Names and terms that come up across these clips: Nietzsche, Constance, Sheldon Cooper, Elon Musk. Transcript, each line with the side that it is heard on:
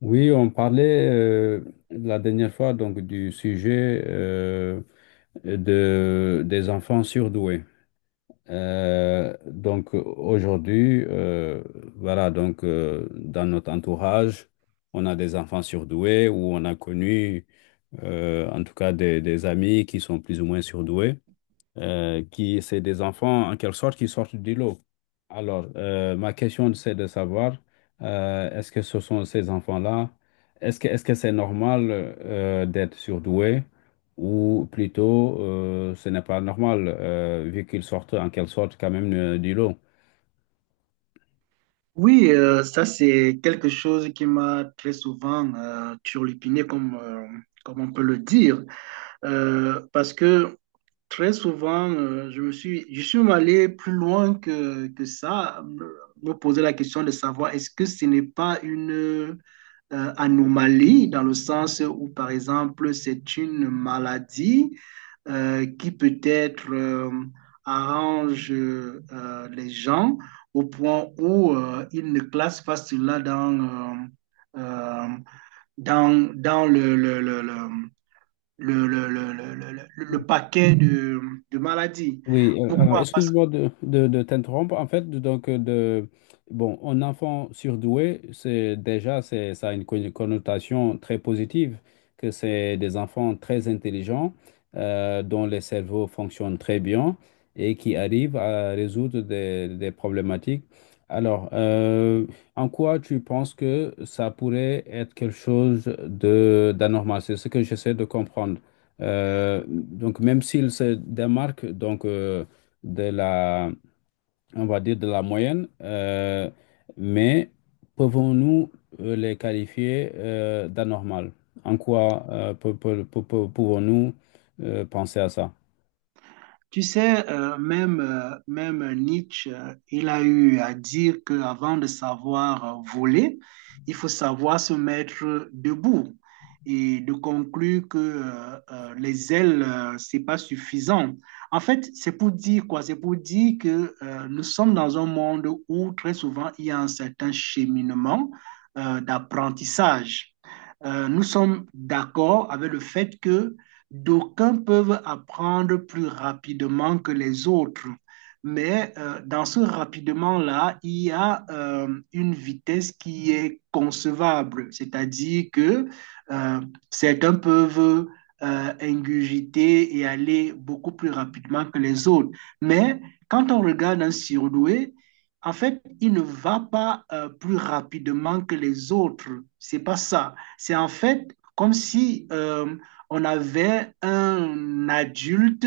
left: Oui, on parlait la dernière fois donc du sujet des enfants surdoués. Donc aujourd'hui, voilà, donc dans notre entourage, on a des enfants surdoués ou on a connu en tout cas des amis qui sont plus ou moins surdoués qui, c'est des enfants en quelque sorte qui sortent du lot. Alors, ma question, c'est de savoir, est-ce que ce sont ces enfants-là, est-ce que c'est normal d'être surdoué ou plutôt ce n'est pas normal vu qu'ils sortent en quelque sorte quand même du lot?
right: Oui, ça c'est quelque chose qui m'a très souvent turlupiné, comme on peut le dire. Parce que très souvent, je suis même allé plus loin que ça, me poser la question de savoir est-ce que ce n'est pas une anomalie dans le sens où, par exemple, c'est une maladie qui peut-être arrange les gens au point où ils ne classent pas cela dans, euh, euh, dans, dans le- paquet de maladies.
left: Oui, alors
right: Pourquoi? Parce
left: excuse-moi de t'interrompre. En fait, donc, bon, un enfant surdoué, ça a une connotation très positive, que c'est des enfants très intelligents, dont les cerveaux fonctionnent très bien et qui arrivent à résoudre des problématiques. Alors, en quoi tu penses que ça pourrait être quelque chose de d'anormal? C'est ce que j'essaie de comprendre. Même s'il se démarque donc, de la, on va dire de la moyenne, mais pouvons-nous les qualifier d'anormal? En quoi pouvons-nous penser à ça?
right: Tu sais, même Nietzsche, il a eu à dire qu'avant de savoir voler, il faut savoir se mettre debout et de conclure que les ailes, c'est pas suffisant. En fait, c'est pour dire quoi? C'est pour dire que nous sommes dans un monde où très souvent il y a un certain cheminement d'apprentissage. Nous sommes d'accord avec le fait que d'aucuns peuvent apprendre plus rapidement que les autres, mais dans ce rapidement-là, il y a une vitesse qui est concevable, c'est-à-dire que euh, certains peuvent ingurgiter et aller beaucoup plus rapidement que les autres. Mais quand on regarde un surdoué, en fait, il ne va pas plus rapidement que les autres. C'est pas ça. C'est en fait comme si on avait un adulte,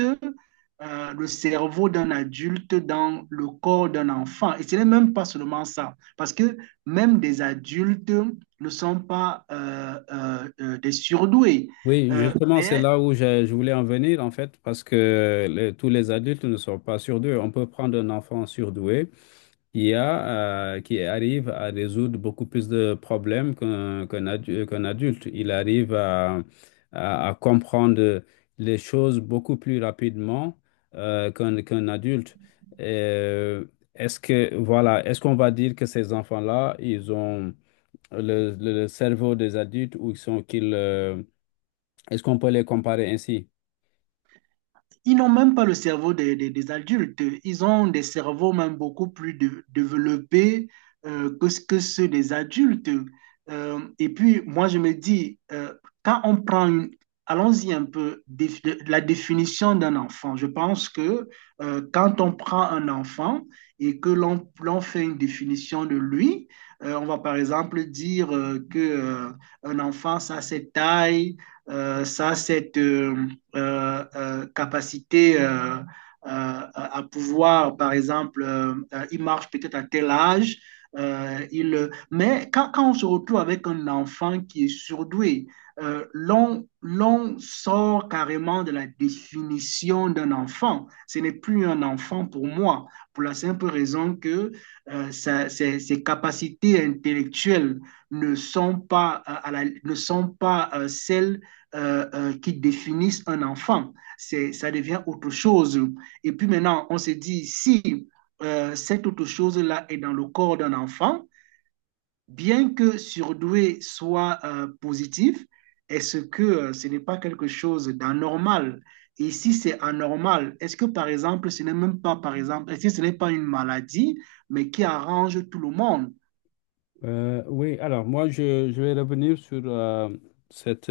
right: le cerveau d'un adulte dans le corps d'un enfant. Et ce n'est même pas seulement ça, parce que même des adultes ne sont pas des surdoués.
left: Oui,
right: Euh,
left: justement, c'est
right: mais
left: là où je voulais en venir, en fait, parce que tous les adultes ne sont pas surdoués. On peut prendre un enfant surdoué. IA qui arrive à résoudre beaucoup plus de problèmes qu'un adulte. Il arrive à, à comprendre les choses beaucoup plus rapidement qu'un adulte. Euh, Est-ce que, voilà, est-ce qu'on va dire que ces enfants-là, ils ont le cerveau des adultes ou est-ce qu'on peut les comparer ainsi?
right: Ils n'ont même pas le cerveau des adultes. Ils ont des cerveaux même beaucoup plus développés que ceux des adultes. Et puis, moi, je me dis, quand on prend une... Allons-y un peu, la définition d'un enfant. Je pense que quand on prend un enfant et que l'on fait une définition de lui, on va par exemple dire que un enfant, ça c'est taille, ça c'est capacité à pouvoir, par exemple, il marche peut-être à tel âge, mais quand on se retrouve avec un enfant qui est surdoué, l'on sort carrément de la définition d'un enfant. Ce n'est plus un enfant pour moi, pour la simple raison que ses capacités intellectuelles ne sont pas celles qui définissent un enfant. Ça devient autre chose. Et puis maintenant, on se dit, si cette autre chose-là est dans le corps d'un enfant, bien que surdoué soit positif, est-ce que ce n'est pas quelque chose d'anormal? Et si c'est anormal, est-ce que par exemple, ce n'est même pas, par exemple, est-ce que ce n'est pas une maladie, mais qui arrange tout le monde?
left: Oui, alors moi, je vais revenir sur cette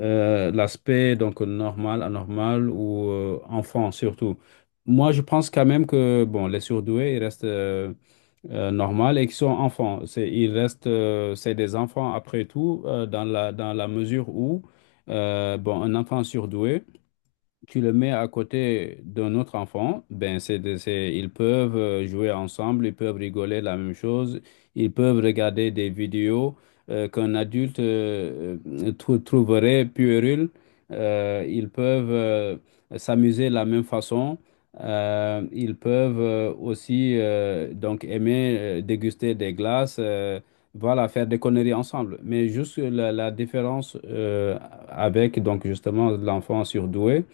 left: l'aspect donc normal, anormal ou enfant surtout. Moi, je pense quand même que bon, les surdoués, ils restent normaux et qu'ils sont enfants. C'est, ils restent, c'est des enfants après tout, dans la mesure où bon, un enfant surdoué tu le mets à côté d'un autre enfant, ben ils peuvent jouer ensemble, ils peuvent rigoler de la même chose, ils peuvent regarder des vidéos qu'un adulte trouverait puérile, ils peuvent s'amuser de la même façon, ils peuvent aussi donc aimer déguster des glaces, voilà, faire des conneries ensemble. Mais juste la, la différence avec donc justement l'enfant surdoué.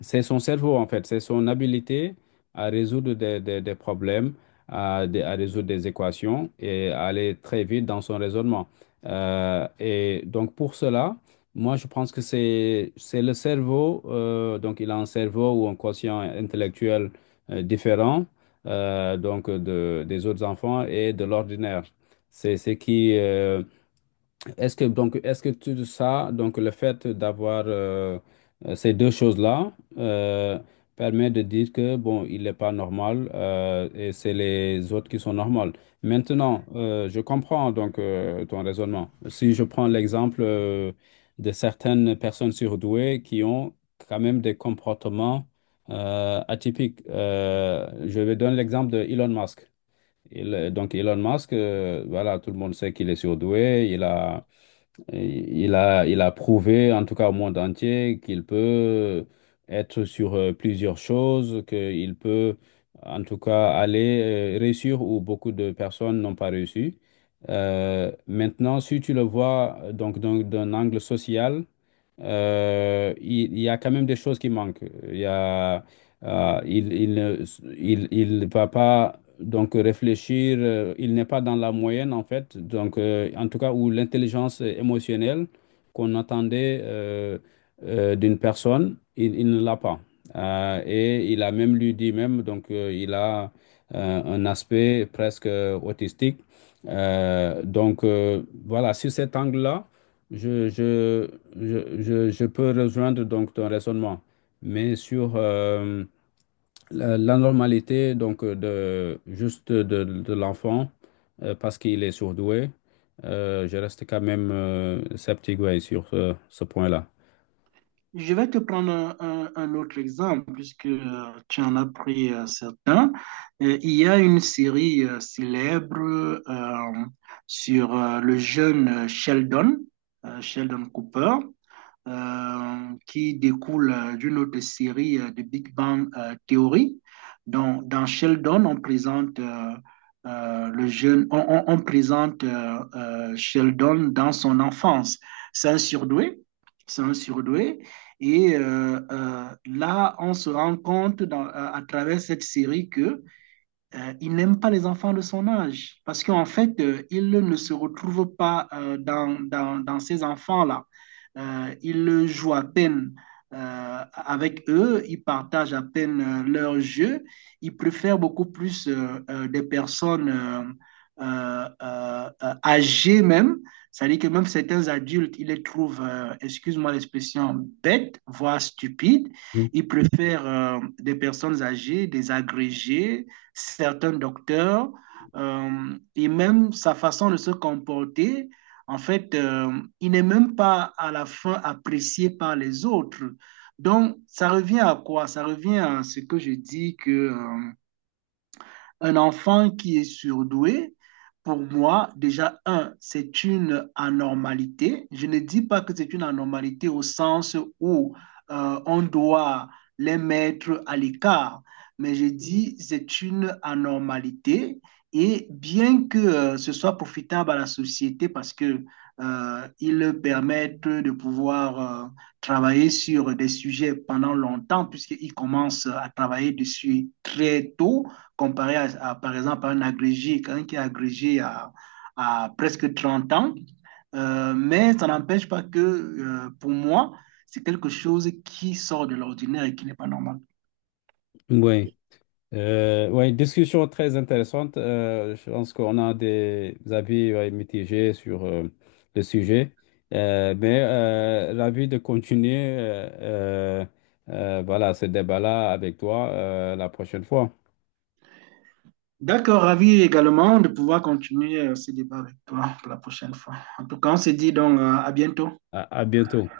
left: C'est son cerveau, en fait. C'est son habilité à résoudre des problèmes, à résoudre des équations et à aller très vite dans son raisonnement. Et donc, pour cela, moi, je pense que c'est le cerveau. Donc, il a un cerveau ou un quotient intellectuel différent donc des autres enfants et de l'ordinaire. C'est ce qui, est-ce que tout ça, donc le fait d'avoir ces deux choses-là permet de dire que bon, il n'est pas normal et c'est les autres qui sont normales. Maintenant, je comprends donc ton raisonnement. Si je prends l'exemple de certaines personnes surdouées qui ont quand même des comportements atypiques. Je vais donner l'exemple de Elon Musk. Donc Elon Musk, voilà, tout le monde sait qu'il est surdoué, il a prouvé, en tout cas au monde entier, qu'il peut être sur plusieurs choses, qu'il peut, en tout cas, aller réussir où beaucoup de personnes n'ont pas réussi. Maintenant, si tu le vois donc d'un angle social, il y a quand même des choses qui manquent. Il y a, euh, il, il, ne- il ne va pas donc réfléchir, il n'est pas dans la moyenne en fait, donc en tout cas où l'intelligence émotionnelle qu'on attendait d'une personne, il ne l'a pas. Et il a même lui dit même, donc il a un aspect presque autistique. Voilà, sur cet angle-là. Je, je, je peux rejoindre donc ton raisonnement, mais sur la, la normalité donc de juste de l'enfant parce qu'il est surdoué, je reste quand même sceptique, ouais, sur ce, ce point-là.
right: Je vais te prendre un autre exemple, puisque tu en as pris certains. Il y a une série célèbre euh, sur le jeune Sheldon, Sheldon Cooper, qui découle d'une autre série, de Big Bang Theory. Donc, dans Sheldon, on présente le jeune, on présente Sheldon dans son enfance. C'est un surdoué, c'est un surdoué. Et là, on se rend compte à travers cette série que il n'aime pas les enfants de son âge parce qu'en fait, il ne se retrouve pas dans ces enfants-là. Il joue à peine avec eux, il partage à peine leur jeu, il préfère beaucoup plus des personnes âgées même, c'est-à-dire que même certains adultes, il les trouve, excuse-moi l'expression, bêtes, voire stupides.
left: Mm.
right: Il préfère des personnes âgées, des agrégés, certains docteurs, et même sa façon de se comporter. En fait, il n'est même pas à la fin apprécié par les autres. Donc, ça revient à quoi? Ça revient à ce que je dis que un enfant qui est surdoué, pour moi, déjà, un, c'est une anormalité. Je ne dis pas que c'est une anormalité au sens où on doit les mettre à l'écart, mais je dis c'est une anormalité. Et bien que ce soit profitable à la société, parce que ils permettent de pouvoir travailler sur des sujets pendant longtemps puisqu'ils commencent à travailler dessus très tôt, comparé par exemple, à un agrégé, quelqu'un qui est agrégé à presque 30 ans. Mais ça n'empêche pas que, pour moi, c'est quelque chose qui sort de l'ordinaire et qui n'est pas normal.
left: Oui. Ouais, Discussion très intéressante. Je pense qu'on a des avis, ouais, mitigés sur le sujet. L'avis de continuer voilà, ce débat-là avec toi la prochaine fois.
right: D'accord, ravi également de pouvoir continuer ce débat avec toi pour la prochaine fois. En tout cas, on se dit donc à bientôt.
left: À à bientôt.